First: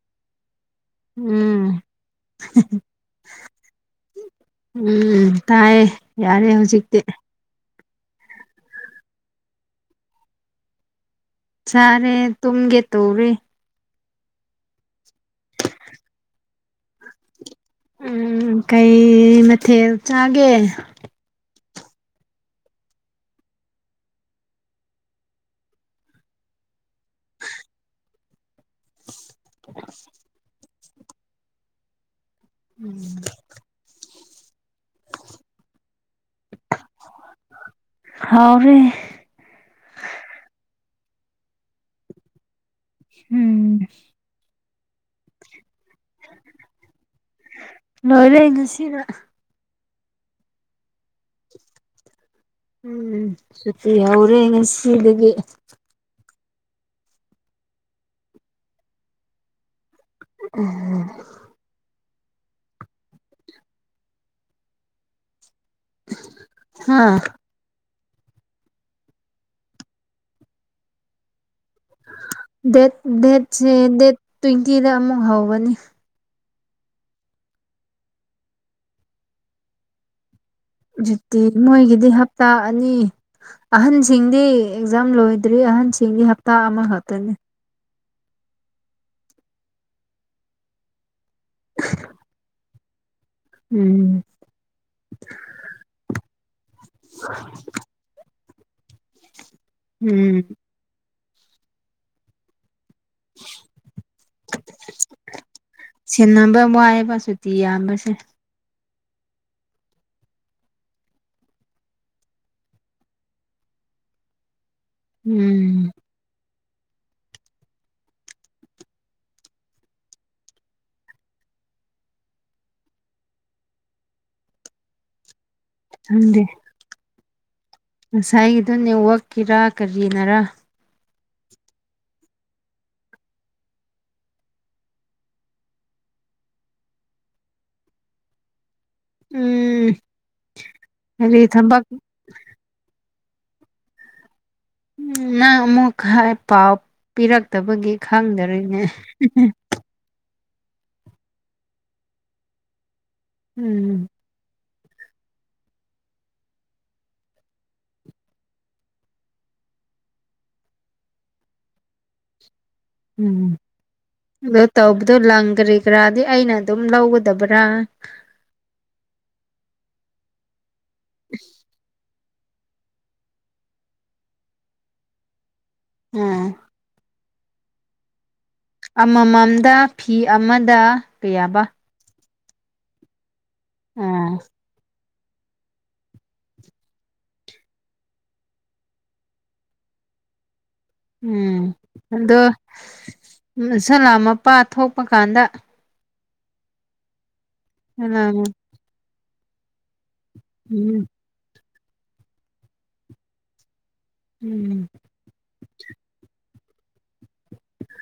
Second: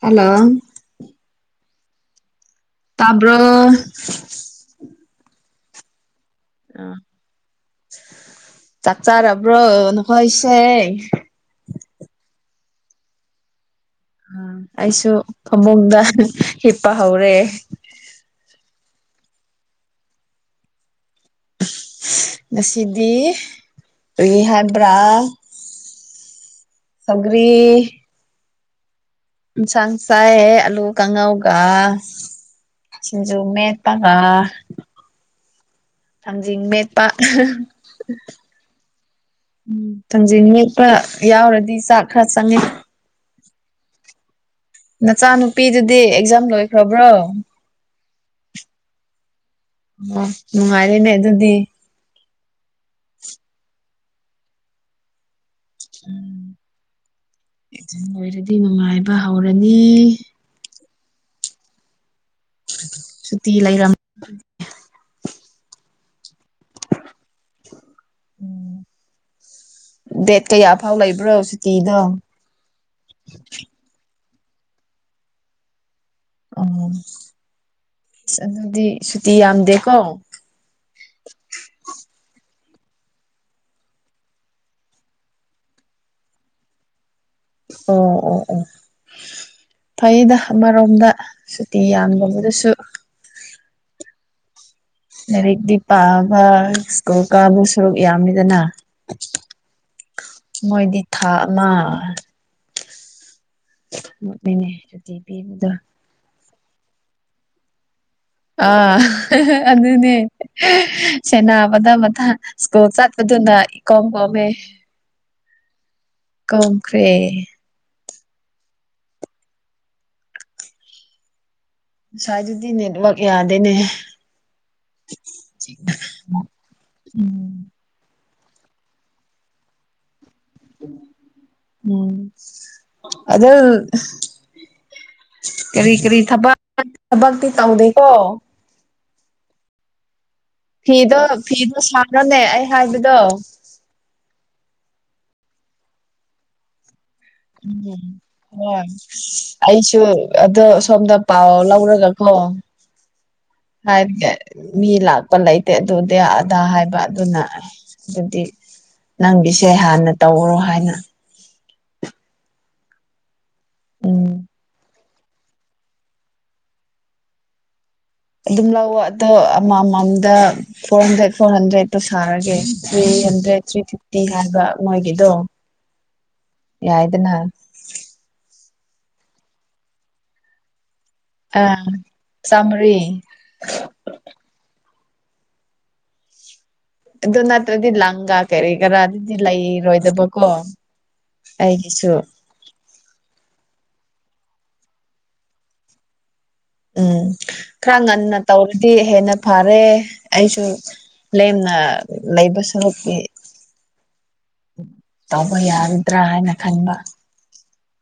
hello ꯎꯝ ꯍ-ꯍ ꯇꯥꯕ꯭ꯔꯣ ꯎꯝ ꯇꯥꯏꯌꯦ ꯌꯥꯔꯦ ꯍꯧꯖꯤꯛꯇꯤ ꯆꯥꯛꯆꯥ ꯔꯕ꯭ꯔꯣ ꯅꯈꯣꯏꯁꯦ ꯆꯥꯔꯦ ꯇꯨꯝꯒꯦ ꯇꯧꯔꯤ ꯑꯩꯁꯨ ꯐꯃꯨꯡꯗ ꯍꯤꯞꯄ ꯍꯧꯔꯦ ꯎꯝ ꯀꯩ ꯃꯊꯦꯜ ꯆꯥꯒꯦ ꯉꯁꯤꯗꯤ ꯀ꯭ꯔꯤ ꯍꯥꯏꯕ꯭ꯔꯥ ꯁꯧꯒ꯭ꯔꯤ ꯏꯟꯁꯥꯡ ꯆꯥꯏꯌꯦ ꯑꯂꯨ ꯀꯥꯡꯉꯧꯒ ꯎꯝ ꯁꯤꯡꯖꯨ ꯃꯦꯠꯇꯒ ꯊꯥꯡꯖꯤꯡ ꯃꯦꯠꯄ ꯍꯥꯎꯔꯦ ꯊꯥꯡꯖꯤꯡ ꯃꯠ ꯈꯔ ꯌꯥꯎꯔꯗꯤ ꯆꯥꯛ ꯈꯔ ꯆꯪꯉꯦ ꯎꯝ ꯅꯆꯥꯅꯨꯄꯤꯗꯨꯗꯤ ꯑꯦꯛꯖꯥꯝ ꯂꯣꯏꯈ꯭ꯔꯕ꯭ꯔꯣ ꯅꯣꯏꯂ ꯌꯦ ꯉ ꯁꯤꯔ ꯑꯣ ꯅꯨꯡꯉꯥꯏꯔꯤꯅꯦ ꯑꯗꯨꯗꯤ ꯎꯝ ꯁꯇꯤ ꯍꯧꯔꯦꯉ ꯁꯤꯗꯒꯤ ꯎꯝ ꯂꯣꯏꯔꯗꯤ ꯅꯨꯡꯉꯥꯏꯕ ꯍꯧꯔꯅꯤ ꯎꯝ ꯁꯨꯇ ꯂꯩꯔ ꯑꯥ ꯎꯝ ꯗꯦꯠ ꯀꯌꯥ ꯐꯥꯎ ꯂꯩꯕ꯭ꯔꯣ ꯍꯧꯖꯤ ꯗꯦꯠ ꯗꯦꯠꯁꯦ ꯗꯦꯠ ꯇ꯭ꯋꯦꯟꯇꯤꯗ ꯑꯃꯨꯛ ꯍꯒꯅꯤ ꯑꯣ ꯑꯗꯨꯗꯤ ꯁꯨꯇꯤ ꯌꯥꯝꯗꯦꯀꯣ ꯍꯧꯨꯠꯇꯤ ꯃꯣꯏꯒꯤꯗꯤ ꯍꯞꯇꯥ ꯑꯅꯤ ꯑꯍꯟꯁꯤꯡꯗꯤ ꯑꯦꯛꯖꯥꯝ ꯂꯣꯏꯗ꯭ꯔꯤ ꯑꯍꯟꯁꯤꯡꯒꯤ ꯍꯞꯇꯥ ꯑꯃ ꯈꯛꯇꯅꯦ ꯑꯣ ꯑꯣ ꯑꯣ ꯐꯩꯗ ꯑꯃꯔꯣꯝꯗ ꯁꯨꯇꯤ ꯌꯥꯝꯗꯕꯗꯨꯁꯨ ꯎꯝ ꯂꯥꯏꯔꯤꯛꯇꯤ ꯄꯥꯕ ꯁ꯭ꯀꯨꯜ ꯀꯥꯕꯨ ꯁꯔꯨꯛ ꯌꯥꯝꯃꯤꯗꯅ ꯎꯝ ꯃꯣꯏꯗꯤ ꯊꯥ ꯃꯥ ꯃꯅꯦ ꯁꯨꯇꯤ ꯄꯤꯕꯗ ꯃꯑ ꯄꯁꯨꯨ ꯊꯤ ꯌꯥ ꯃꯁ ꯑ ꯑꯗꯨꯅꯦ ꯁꯦꯅꯥ ꯃꯊꯪ ꯃꯊꯪ ꯁ꯭ꯀꯣꯜ ꯆꯠꯄꯗꯨꯅ ꯀꯝ ꯀꯃꯦ ꯎꯝ ꯀꯝꯈ꯭ꯔꯦ ꯉꯁꯋꯥꯥꯏꯗꯨꯗꯤ ꯅꯦꯠꯋꯛ ꯌꯥꯗꯦꯅꯦ ꯈꯪꯗꯦ ꯎꯝ ꯉꯁꯥꯏꯒꯤꯗꯣ ꯅꯦꯠꯋꯥꯛꯀꯤꯔ ꯀꯔꯤꯅꯔꯥ ꯎꯝ ꯑꯗꯣ ꯀꯔꯤ ꯀꯔꯤ ꯊꯕꯛ ꯊꯕꯤ ꯇꯧꯗꯣ ꯎꯝ ꯐꯤꯗꯣ ꯀꯔꯤ ꯐꯤꯗꯣ ꯊꯕꯛ ꯁꯥꯔꯅꯦ ꯑꯩ ꯍꯥꯏꯕꯗꯣ ꯃ ꯑꯃꯨꯛ ꯍꯥꯏꯥꯏ ꯄꯥꯎ ꯄꯤꯔꯛꯇꯕꯒꯤ ꯎꯝ ꯍ ꯈꯪꯗꯔꯤꯅꯦ ꯑꯩꯁꯨ ꯑꯗꯣ ꯁꯣꯝꯗ ꯄꯥꯎ ꯂꯧꯔꯒꯀꯣ ꯎꯝ ꯍꯥꯏꯦ ꯃꯤ ꯂꯥꯛꯄ ꯂꯩꯇꯦ ꯑꯗꯨꯗꯤ ꯑꯗꯥ ꯍꯥꯏꯕ ꯑꯗꯨꯅ ꯑꯗꯨꯗꯤ ꯅꯪꯒꯤꯁꯦ ꯍꯥꯟꯅ ꯇꯧꯔꯣ ꯍꯥꯏꯅ ꯎꯝ ꯇ ꯑꯗꯨ ꯂꯪꯈ꯭ꯔꯤ ꯀꯔꯥꯗꯤ ꯑꯩꯅ ꯑꯗꯨꯝ ꯂꯧꯒꯗꯕ꯭ꯔꯥ ꯑꯗꯨꯝ ꯂ ꯋꯥꯗꯣ ꯑꯃꯃꯝꯗ ꯐꯣꯔ ꯍꯟꯗ꯭ꯔꯦꯠ ꯐꯣꯔ ꯍꯟꯗ꯭ꯔꯦꯗ ꯊꯥꯔꯒꯦ ꯊ꯭ꯔꯤ ꯍꯟꯗ꯭ꯔꯦꯠ ꯊ꯭ꯔꯤ ꯐꯤꯐꯇꯤ ꯍꯥꯏꯕ ꯃꯣꯏꯒꯤꯗꯣ ꯎꯝ ꯌꯥꯏꯗꯅ ꯑꯃꯃꯝꯗ ꯐꯤ ꯑꯃꯗ ꯀꯌꯥꯕ ꯑ ꯆꯃꯔꯤ ꯎꯝ ꯑꯗꯨ ꯅꯠꯇ꯭ꯔꯗꯤ ꯂꯪꯒꯥ ꯀꯔꯤ ꯀꯔꯥ ꯑꯗꯨꯗꯤ ꯂꯩꯔꯣꯏꯗꯕꯀꯣ ꯎꯝ ꯑꯩꯒꯤꯁꯨ ꯑꯗꯣ ꯁꯂꯥ ꯃꯄꯥ ꯊꯣꯛꯄ ꯀꯥꯟꯗ ꯎꯝ ꯈꯔ ꯉꯟꯅ ꯎꯝ ꯇꯧꯔꯗꯤ ꯍꯦꯟꯅ ꯐꯔꯦ ꯑꯩꯁꯨ ꯂꯦꯝꯅ ꯂꯩꯕꯁꯨꯨꯛꯀꯤ ꯎꯝ ꯇꯧꯕ ꯌꯥꯔꯗ꯭ꯔꯥ ꯍꯥꯏꯅ ꯈꯟꯕ [unintelligible]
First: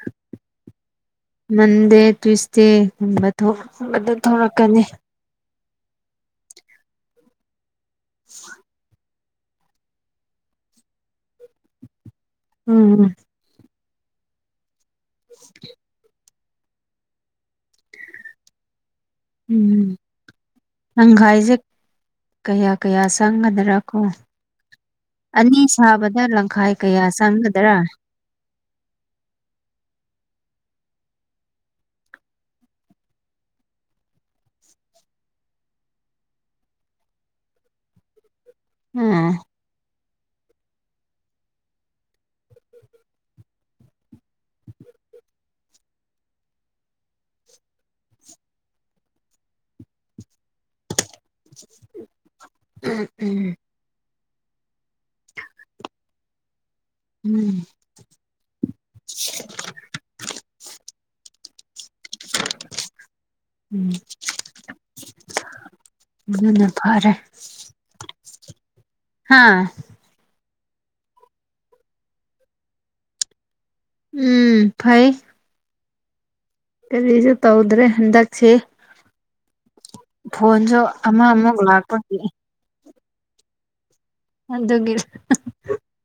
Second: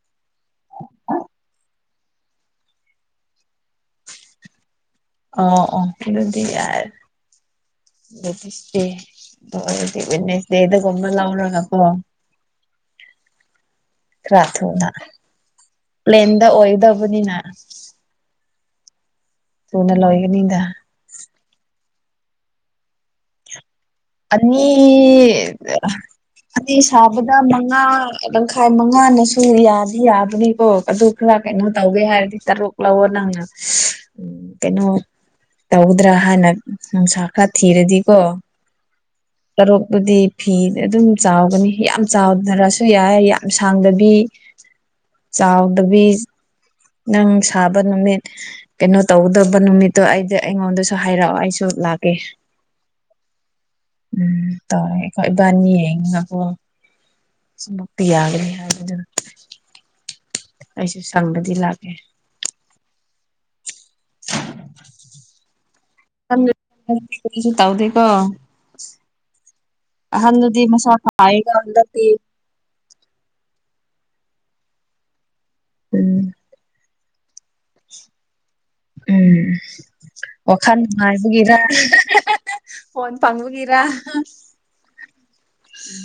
ꯃꯟꯗꯦ ꯇ꯭ꯋꯁꯗꯦꯒꯨꯝꯕ ꯊꯣꯛꯂꯛꯀꯅꯤ ꯑꯣ ꯑꯣ ꯀꯩꯅꯣꯗꯤ ꯌꯥꯔꯗꯤꯦ ꯟꯅꯁꯦꯗ ꯀꯣꯃꯜ ꯂ ꯀꯄꯣ ꯑ ꯔꯊꯗ [inaudible] ꯑꯦꯗ ꯑꯣꯏꯗꯕꯅꯤꯅ ꯎꯝ ꯇꯨꯅ ꯂꯣꯏꯕꯅꯤꯗ ꯇꯪꯈꯥꯏꯁꯦ ꯀꯌꯥ ꯀꯌꯥ ꯆꯪꯒꯗꯔ ꯑꯅꯤ ꯁꯥꯕꯗ ꯂꯪꯈꯥꯏ ꯑ ꯀꯌꯥ ꯁꯥꯕꯗ ꯆꯪꯒꯗ꯭ꯔꯥ ꯃꯉ ꯇꯥꯏ ꯃꯉꯥꯅꯁꯨ ꯌꯥꯗꯤ ꯌꯥꯕꯅꯤꯀꯣ ꯑꯗꯨ ꯈꯔ ꯀꯩꯅꯣ ꯇꯧꯒꯦ ꯍꯥꯏꯔꯗꯤ ꯇꯔꯨꯛ ꯂꯧꯑꯣ ꯅꯪꯅ ꯎꯝ ꯀꯩꯅꯣ ꯇꯧꯗ꯭ꯔꯥ ꯍꯥꯟꯅ ꯅꯨꯡꯁꯥ ꯈꯔ ꯊꯤꯔꯗꯤꯀꯣ ꯑꯥ ꯇꯔꯣ ꯕꯨꯗꯤ ꯐꯤ ꯑꯗꯨꯝ ꯆꯥꯎꯒꯅꯤ ꯌꯥꯝ ꯆꯥꯎꯗ꯭ꯔꯁꯨ ꯌꯥꯏ ꯌꯥꯝ ꯁꯥꯡꯗꯕꯤ ꯆꯥꯎꯗꯕꯤ ꯅꯪ ꯁꯥꯕ ꯅꯨꯃꯤꯠ ꯀꯩꯅꯣ ꯇꯧꯗꯕ ꯅꯨꯃꯤꯠꯇꯣ ꯑꯩꯗꯤ ꯑꯩꯉꯣꯟꯗꯁꯨ ꯍꯥꯏꯔꯛꯑꯣ ꯑꯩꯁꯨ ꯂꯥꯛꯀꯦ ꯎꯝ ꯎꯝ ꯇ ꯈꯣꯏ ꯏꯕꯥꯅꯤ ꯍꯕꯨꯣ ꯎꯝ ꯁꯃꯄꯤ ꯌꯥꯒꯅꯤ ꯍꯥꯏꯗ ꯑꯩꯁꯨ ꯁꯪꯕꯗꯤ ꯂꯥꯛꯀꯦ ꯎꯝ ꯅ ꯐꯔꯦ ꯀꯔꯤꯁꯨ ꯇꯧꯗꯦꯀꯣ ꯍꯥꯥ ꯑꯍꯟꯗꯨꯗꯤ ꯃꯁꯥ ꯐꯥꯏꯒꯟꯗꯤ ꯎꯝ ꯐꯩ ꯎꯝ ꯀꯔꯤꯁꯨ ꯇꯧꯗ꯭ꯔꯦ ꯍꯟꯗꯛꯁꯦ ꯎꯝ ꯋꯥꯈꯜ ꯐꯣꯟꯁꯨ ꯑꯃ ꯑꯃ ꯅꯨꯡꯉꯥꯏꯕꯒꯤꯔ ꯂꯥꯛꯄ ꯐꯣꯟ ꯐꯥꯡꯉꯨꯒꯤꯔ ꯑꯗꯨ ꯒꯤ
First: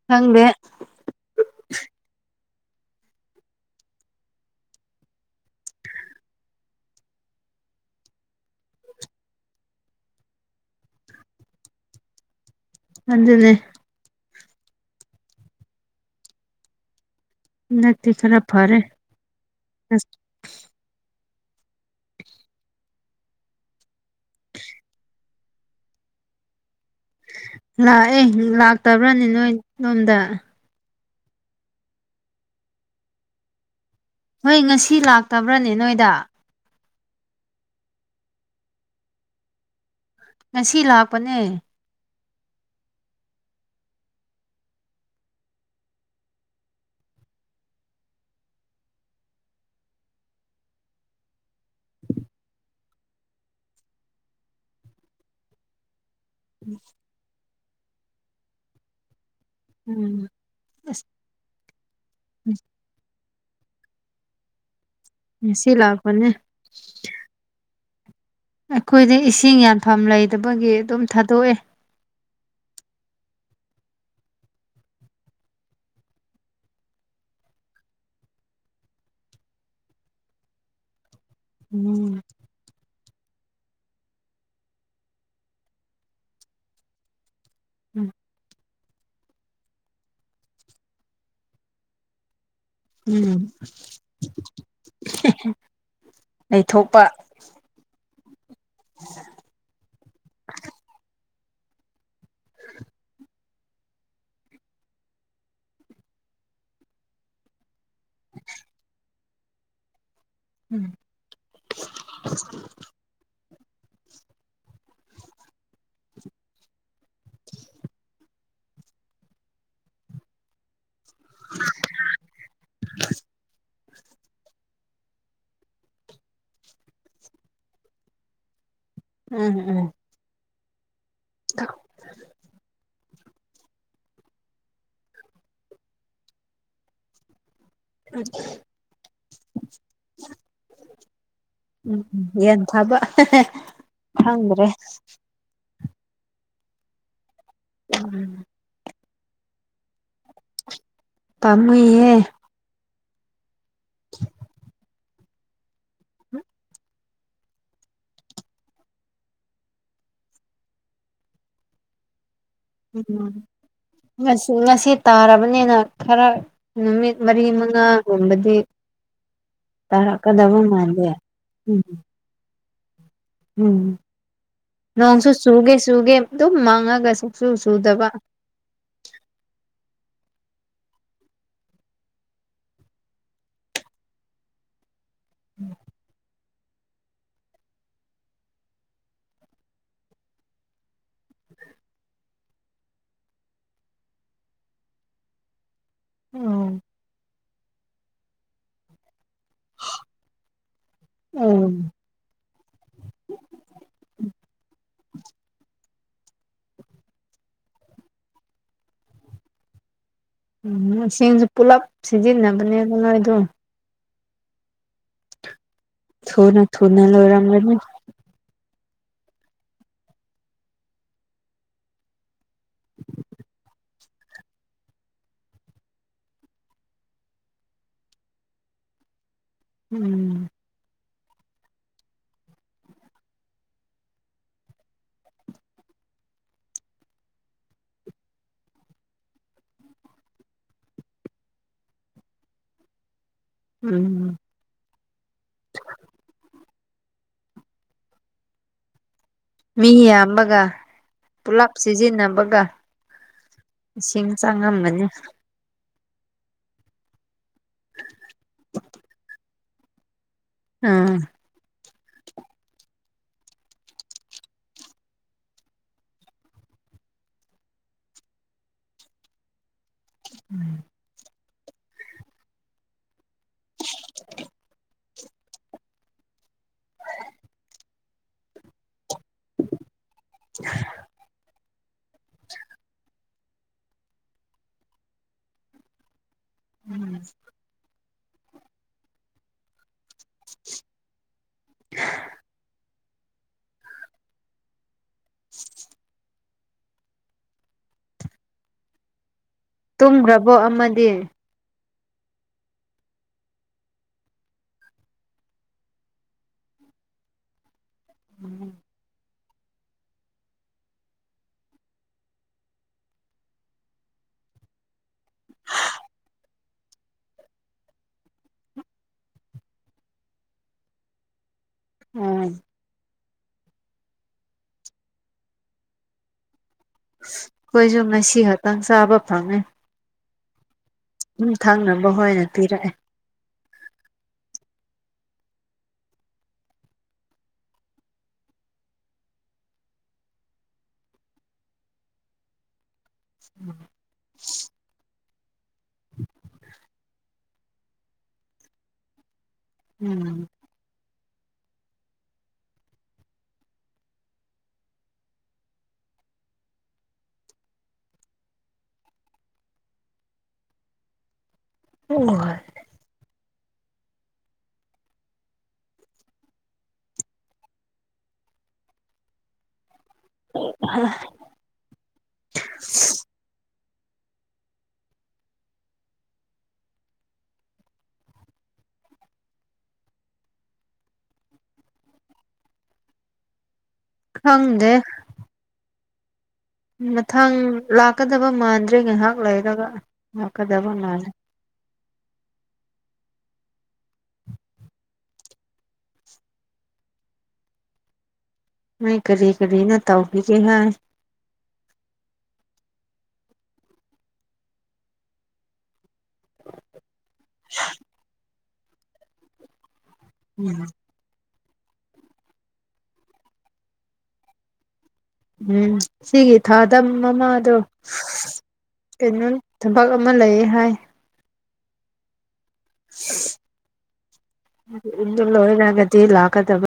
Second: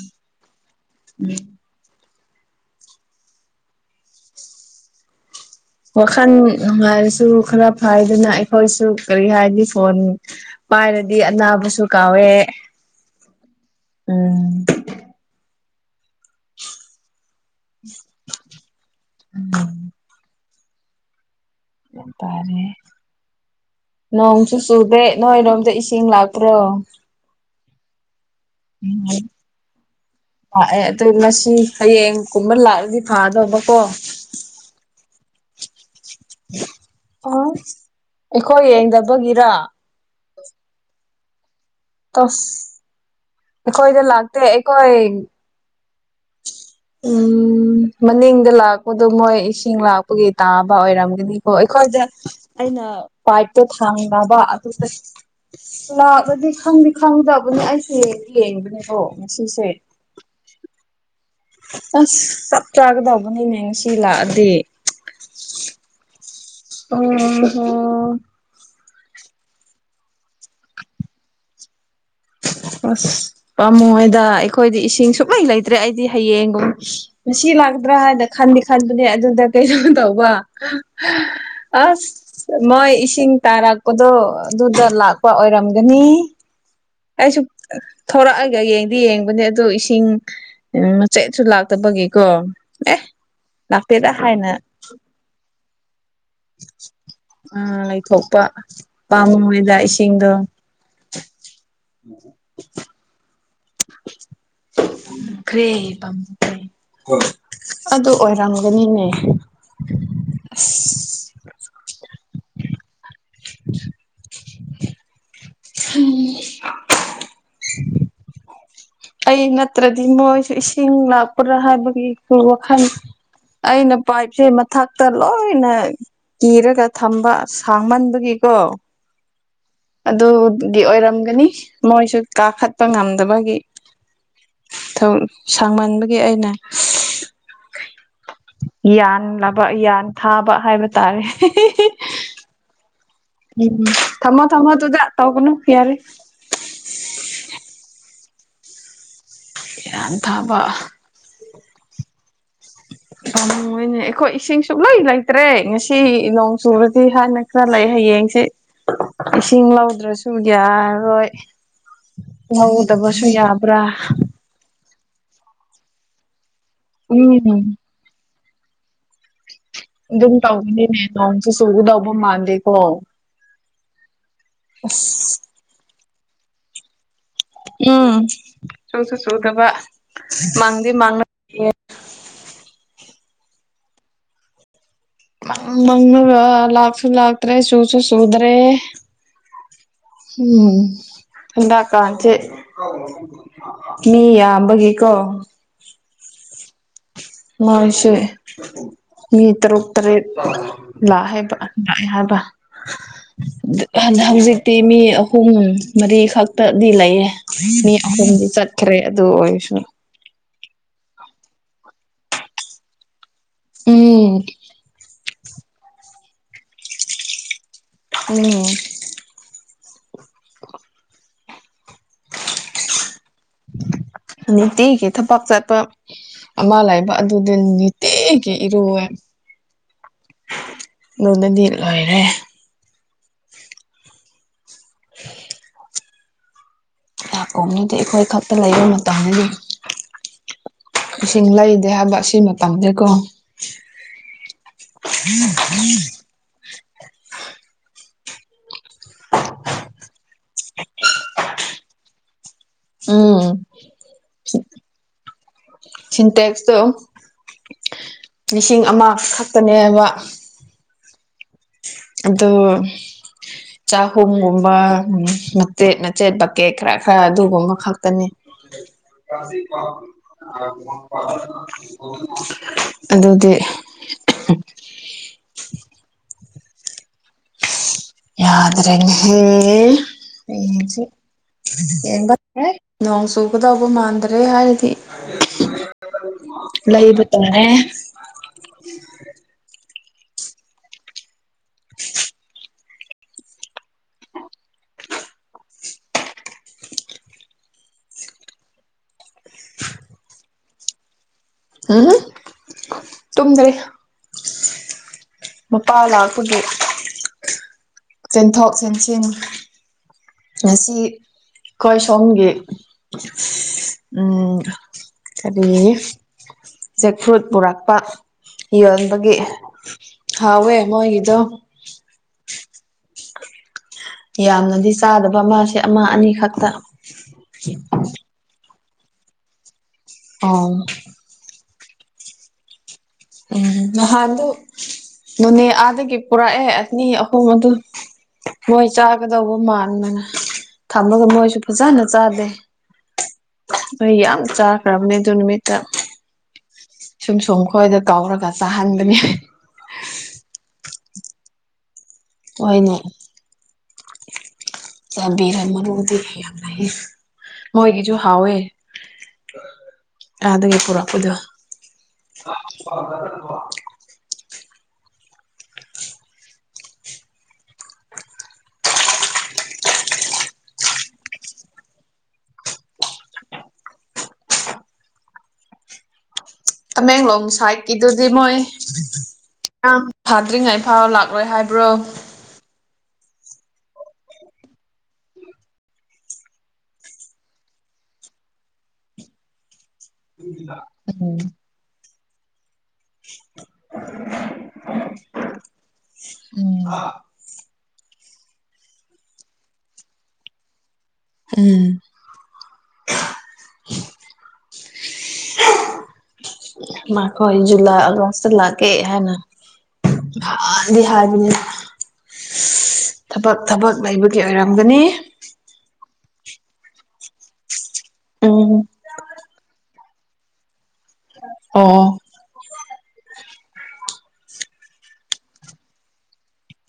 ꯍꯪꯗꯦ ꯋꯥꯈꯜ ꯅꯨꯡꯉꯔꯁꯨ ꯈꯔ ꯐꯗꯅ ꯑꯩꯈꯣꯏꯁꯨ ꯀꯔꯤ ꯍꯥꯏꯅꯤ ꯐꯣꯟ ꯄꯥꯏꯔꯗꯤ ꯑꯅꯥꯕꯁꯨ ꯀꯥꯎꯋꯦ ꯑꯗꯨꯗ ꯂꯩꯦ [inaudible] ꯅꯗꯤ ꯈꯔꯞ ꯐꯔꯦ ꯇꯥꯔꯦ ꯅꯣꯡꯁꯨ ꯆꯨꯗꯦ ꯅꯣꯏꯔꯣꯝꯗ ꯏꯁꯤꯡ ꯂꯥꯛꯄ꯭ꯔꯣ ꯂꯥꯛꯑꯦ ꯂꯥꯛꯇꯕ꯭ꯔꯅꯤ ꯅꯣꯏ ꯂꯣꯝꯗ ꯑꯗꯩ ꯃꯁꯤ ꯍꯌꯦꯡꯒꯨꯝꯕ ꯂꯥꯛꯑꯗꯤ ꯐꯥꯗꯧꯕꯀꯣ ꯍꯣꯏ ꯉꯁꯤ ꯂꯥꯛꯇꯕ꯭ꯔꯅꯦ ꯅꯣꯏꯗ ꯑ ꯑꯩꯈꯣꯏ ꯌꯦꯡꯗꯕꯒꯤꯔ ꯉꯁꯤ ꯂꯥꯛꯄꯅꯦ ꯇꯁ ꯑꯩꯈꯣꯏꯗ ꯂꯥꯛꯇꯦ ꯑꯩꯈꯣꯏ ꯎꯝ ꯎꯝ ꯃꯅꯤꯡꯗ ꯂꯥꯛꯄꯗꯣ ꯃꯣꯏ ꯏꯁꯤꯡ ꯂꯥꯛꯄꯒꯤ ꯇꯥꯕ ꯑꯣꯏꯔꯝꯒꯅꯤꯀꯣ ꯑꯩꯈꯣꯏꯗ ꯑꯩꯅ ꯄꯕꯥꯥꯏꯞꯇꯣ ꯊꯥꯡꯅꯕ ꯑꯗꯨꯗ ꯑꯗꯨꯗꯤ ꯈꯪꯗꯤ ꯈꯪꯗꯕꯅꯦ ꯑꯩꯁꯦ ꯌꯦꯡꯕꯅꯦꯀꯣ ꯉꯁꯤꯁꯦ ꯎꯝ ꯑꯁ ꯑꯁ ꯆꯞ ꯆꯥꯒꯗꯧꯕꯅꯤꯅꯦ ꯉꯁꯤ ꯂꯥꯛꯑꯗꯤ ꯉꯁꯤ ꯂꯥꯛꯄꯅꯦ ꯑꯣ ꯍ ꯑꯩꯈꯣꯏꯗ ꯏꯁꯤꯡ ꯌꯥꯟꯐꯝ ꯂꯩꯗꯕꯒꯤ ꯑꯗꯨꯝ ꯊꯥꯗꯣꯛꯑꯦ ꯑ ꯄꯥꯝꯃꯨꯡꯣꯏꯗ ꯑꯩꯈꯣꯏꯗꯤ ꯏꯁꯤꯡ ꯁꯨꯡꯂꯩ ꯂꯩꯇ꯭ꯔꯦ ꯑꯩꯗꯤ ꯍꯌꯦꯡꯒꯨꯝ ꯉꯁꯤ ꯂꯥꯛꯇ꯭ꯔꯥ ꯍꯥꯏꯅ ꯈꯟꯗꯤ ꯈꯟꯕꯅꯦ ꯑꯗꯨꯗ ꯀꯩꯩꯅꯩꯅꯣ ꯇꯧꯕ ꯎꯝ ꯑꯁ ꯃꯣꯏ ꯏꯁꯤꯡꯤꯡ ꯇꯥꯔꯛꯄꯗꯣ ꯑꯗꯨꯗ ꯂꯥꯛꯄ ꯑꯣꯏꯔꯝꯒꯅꯤ ꯀꯁꯨ ꯎꯝ ꯊꯣꯔꯛꯑꯒ ꯌꯦ ꯗꯤ ꯌꯦꯡꯕꯅꯦ ꯑꯗꯣ ꯏꯁꯤꯡ ꯃꯆꯦꯠꯁꯨ ꯂꯥꯛꯇꯕꯒꯤꯀꯣ ꯑꯦ ꯎꯝ ꯂꯅꯥꯄꯤꯦꯗ ꯍꯥꯏꯥꯏꯅ ꯂꯩꯊꯣꯛꯄ ꯎꯝ ꯂꯩꯊꯣꯛꯄ ꯄꯥꯃꯣꯏꯣꯏ ꯂ ꯏꯁꯤꯡꯁꯤꯡꯗ [inaudible] ꯈ꯭ꯔꯦ ꯄꯝꯦ ꯑꯗꯨ ꯑꯣꯏꯔꯝꯒꯅꯤꯅꯦ ꯎꯝ [inaudible] ꯎꯝ ꯑꯩ ꯅꯠꯇ꯭ꯔꯗꯤ ꯃꯣꯏꯁꯨ ꯏꯁꯤꯡ ꯂꯄ꯭ꯔ ꯍꯥꯏꯕꯒꯤ ꯋꯥꯈꯜ ꯑꯩꯅ ꯄꯥꯏꯞꯁꯦ ꯃꯊꯛꯇ ꯂꯣꯏꯅ ꯀꯤꯔꯒ ꯊꯝꯕ ꯁꯥꯡꯃꯟꯕꯒꯤꯀꯣ ꯎꯝ ꯑꯗꯨꯒꯤ ꯑꯣꯏꯔꯝꯒꯅꯤ ꯃꯣꯏꯁꯨ ꯀꯥꯈꯠꯄ ꯉꯝ ꯃꯥꯒꯤ ꯁꯥꯡꯃꯟꯕꯒꯤ ꯑꯩꯅ ꯑꯗꯨ ꯌꯥꯟꯂꯕ ꯌꯥꯟ ꯊꯥꯕ ꯍꯥꯏꯕ ꯇꯥꯔꯦ ꯌꯦꯟ ꯊꯥꯕ ꯎꯝ ꯊꯃ ꯈꯪꯗ꯭ꯔꯦ ꯊꯃ ꯇꯨꯗ ꯇꯧ ꯀꯅꯨ ꯐꯔ ꯎꯝ ꯌꯥꯟꯊꯕ ꯄꯥꯝꯃꯨꯏꯍꯦ ꯑꯣꯏꯅꯦ ꯑꯩꯣ ꯏꯁꯤꯡ ꯁꯣ ꯂꯣꯏ ꯂꯥꯛ ꯂꯩꯠꯇ꯭ꯔꯦ ꯉꯁꯤ ꯅꯣꯡ ꯆꯨꯨꯔꯗꯤ ꯍꯥꯏꯅ ꯈꯔ ꯂꯩ ꯍꯌꯦꯡꯁꯤ ꯏꯁꯤꯡ ꯂꯧꯗ꯭ꯔꯁꯨ ꯌꯥꯔꯣꯏ ꯂꯧꯗꯕꯁꯨ ꯌꯥꯕ꯭ꯔꯥ ꯁ ꯃꯁꯤꯁ ꯇꯥꯔꯕꯅꯤꯅ ꯈꯔ ꯅꯨꯃꯤꯠ ꯃꯔꯤ ꯎꯝ ꯃꯉꯥꯒꯨꯝꯕꯗꯤ ꯑꯗꯨꯝ ꯇꯥꯔꯛꯀꯗꯕ ꯇꯧꯒꯅꯤꯅꯦ ꯃꯥꯟꯗꯦ ꯅꯁꯨ ꯎꯝ ꯁꯨꯒꯗꯧꯕ ꯃꯥꯟꯗꯦꯀꯣ ꯎꯝ ꯅꯣꯡꯁꯨ ꯆꯨꯒꯦ ꯆꯨꯒꯦ ꯑꯗꯨꯝ ꯃꯪꯉꯒ ꯁꯨꯡꯁꯨꯨ ꯆꯨꯗꯕ ꯁꯣꯏꯁ ꯁꯣꯏꯗꯕ ꯃꯥꯡꯗꯤ ꯃꯥꯥꯡꯅ ꯃꯪ ꯂꯥꯛꯁꯨ ꯂꯥꯛꯇ꯭ꯔꯦ ꯁꯨꯁꯨꯨ ꯁꯨꯗ꯭ꯔꯦ ꯎꯝ ꯗꯥ ꯀꯆꯦ ꯃꯤ ꯌꯥꯕꯒꯤ ꯀꯣ ꯎꯝ ꯃꯁꯦ ꯃꯤ ꯇꯔꯨꯛ ꯇꯔꯦꯠ ꯂꯥꯛꯦꯕ ꯎꯝ ꯂꯥꯛꯑꯦ ꯍꯥꯏꯕ ꯍꯧꯖꯤꯛꯇꯤ ꯃꯤ ꯑꯍꯨꯝ ꯃꯔꯤꯈꯛꯇꯗꯤ ꯂꯩꯌꯦ ꯃꯤ ꯑꯍꯨꯝꯗꯤ ꯆꯠꯈ꯭ꯔꯦ ꯑꯗꯨ ꯑꯣꯏꯔꯁꯨꯅ ꯎꯝꯁꯤꯡꯁꯨ ꯄꯨꯂꯞ ꯁꯤꯖꯤꯟꯅꯕꯅꯦ ꯑꯗꯨ ꯅꯣꯏꯗ ꯎꯝ ꯊ ꯅ ꯊ ꯅ ꯂꯧꯣꯔꯝ ꯂꯩ ꯎꯝ [unintelligible] ꯑꯠꯇꯤꯒꯤ ꯊꯕꯛ ꯆꯠꯄ ꯑꯃ ꯂꯩꯥꯛꯕ ꯑꯗꯨꯗꯤ ꯅꯤꯇꯤꯒꯤ ꯏꯔꯨꯑꯦ ꯎꯝ ꯅꯣꯡꯅꯗꯤ ꯂꯣꯏꯔꯦ [unintelligible] ꯂꯀꯣꯅꯗꯤ ꯑꯩꯈꯣꯏ ꯈꯛꯇ ꯂꯩꯕ ꯃꯇꯝꯗꯗꯤ ꯏꯁꯤꯡ ꯂꯩꯗꯦ ꯍꯥꯏꯕ ꯑꯁꯤ ꯃꯇꯝꯗꯦꯀꯣ ꯎꯝ ꯎꯝ ꯎ ꯃꯤ ꯌꯥꯝꯕꯒ ꯄꯨꯂꯞ ꯁꯤꯖꯤꯟꯅꯕꯒ ꯎꯝ ꯏꯁꯤꯡ ꯆꯪꯉꯝꯕꯅꯦ ꯁꯤꯟꯇꯦꯛꯁꯇꯣ ꯂꯤꯁꯤꯡ ꯑꯃꯈꯛ ꯐꯅꯦꯕ ꯑꯥ ꯑꯗꯣ ꯆꯥꯍꯨꯝꯒꯨꯝꯕ ꯎ ꯃꯆꯦꯠ ꯃꯆꯦꯠ ꯕꯀꯦꯠ ꯈꯔ ꯈꯔ ꯑꯗꯨꯒꯨꯝꯕ ꯈꯛꯇꯅꯤ ꯑꯗꯨꯗꯤ [unintelligible] [unintelligible] ꯌꯥꯗꯔꯉꯦ ꯅꯣꯡꯣꯡ ꯁꯈꯗꯕ ꯃꯗꯔꯦ ꯍꯥꯏꯗꯤ ꯂꯩꯕ ꯇꯅꯦ [unintelligible] [inaudible] ꯇꯨꯝꯈ꯭ꯔꯕꯣ ꯑꯃꯗꯤ ꯑ ꯇꯗ꯭ꯔꯔꯤ ꯃꯄꯥ ꯂꯥꯛꯄꯒꯤ ꯆꯦꯟꯊꯣꯛ ꯆꯦꯟꯁꯤꯟ ꯉꯁꯤ ꯑꯩꯈꯣꯏ ꯁꯣꯝꯒꯤ ꯎ ꯑꯗꯒꯤ ꯖꯦꯛ ꯐ꯭ꯔꯨꯠ ꯄꯨꯔꯛꯄ ꯌꯣꯟꯣꯟꯕꯒꯤ ꯍꯋꯦ ꯃꯣꯏꯒꯤꯗꯨꯣ ꯎꯝ ꯌꯥꯝꯅꯗꯤ ꯆꯥꯗꯕ ꯑꯃꯁꯁꯦ ꯑꯃ ꯑꯅꯤ ꯈꯛꯇ ꯑꯩꯈꯣꯏꯁꯨ ꯉꯁꯤ ꯈꯇꯪ ꯆꯥꯕ ꯐꯪꯉꯦ ꯑꯣ ꯎꯝ ꯊꯪꯅꯕ ꯍꯣꯏꯅ ꯄꯤꯔꯛꯑꯦ ꯎꯝ ꯅꯍꯥꯟꯗꯨ ꯅꯣꯅꯦ ꯑꯥꯗꯒꯤ ꯄꯨꯔꯛꯑꯦ ꯑꯅꯤ ꯑꯍꯨꯝ ꯑꯗꯨ ꯃꯣꯏ ꯆꯥꯒꯗꯧꯕ ꯃꯥꯟꯕꯗꯅ ꯊꯝꯃꯒ ꯃꯣꯏꯁꯨ ꯐꯖꯅ ꯆꯥꯗꯦ ꯍꯣꯏ ꯌꯥꯝ ꯆꯥꯈ꯭ꯔꯕꯅꯦ ꯑꯗꯨ ꯅꯨꯃꯤꯠꯇ [unintelligible] ꯁꯨꯝ ꯁꯨꯝ ꯈꯣꯏꯗ ꯀꯥꯎꯔꯒ ꯆꯥꯍꯟꯕꯅꯦ ꯎꯝ ꯑꯣꯏꯅꯤ ꯆꯝꯕꯤꯔ ꯃꯔꯨꯗꯤ ꯌꯥꯝ ꯂꯩ ꯃꯣꯏꯒꯤꯁꯨ ꯍꯥꯎꯋꯦ ꯑꯗꯦ ꯄꯨꯔꯄꯗꯣ ꯍꯣꯏ [unintelligible] ꯑ ꯇꯃꯦꯡꯂꯣꯡ ꯁꯥꯏꯠꯀꯤꯗꯨꯗꯤ ꯃꯣꯏ ꯌꯥꯝꯌꯥꯝ ꯊꯥꯗ꯭ꯔꯤꯉꯩ ꯐꯥꯎ ꯂꯥꯛꯂꯣꯏ ꯍꯥꯏꯕ꯭ꯔꯣ ꯈꯪꯗꯦ ꯃꯊꯪ ꯂꯥꯛꯀꯗꯕ ꯃꯥꯟꯗ꯭ꯔꯦ ꯉꯥꯏꯍꯥꯛ ꯂꯩꯔꯒ ꯂꯥꯀꯗꯕ ꯃꯥꯂꯦ ꯎꯝ ꯎꯝ ꯅꯣꯏ ꯀꯔꯤ ꯀꯔꯤꯅ ꯇꯧꯕꯤꯒꯦ ꯍꯥꯏ ꯎꯝ ꯃꯥꯈꯣꯏꯖ ꯨꯂꯥꯛ ꯑꯒꯁꯨ ꯂꯥꯛꯀꯦ ꯍꯥꯏꯅ ꯍꯗꯤ ꯍꯥꯏꯔꯕꯤꯅꯦ ꯊꯕꯛ ꯊꯕꯛ ꯂꯩꯕꯒꯤ ꯑꯣꯏꯔꯝꯒꯅꯤ ꯎꯝ ꯁꯤꯒꯤ ꯊꯥꯗꯝ ꯃꯃꯥꯗꯣ ꯎꯝ ꯀꯩꯅꯣꯝ ꯐꯛ ꯑꯃ ꯂꯩ ꯍꯥꯏ ꯑꯣ ꯏ ꯂ ꯑꯣꯏꯔ ꯀꯗꯤꯤ ꯂꯥꯛ ꯀ ꯇꯕ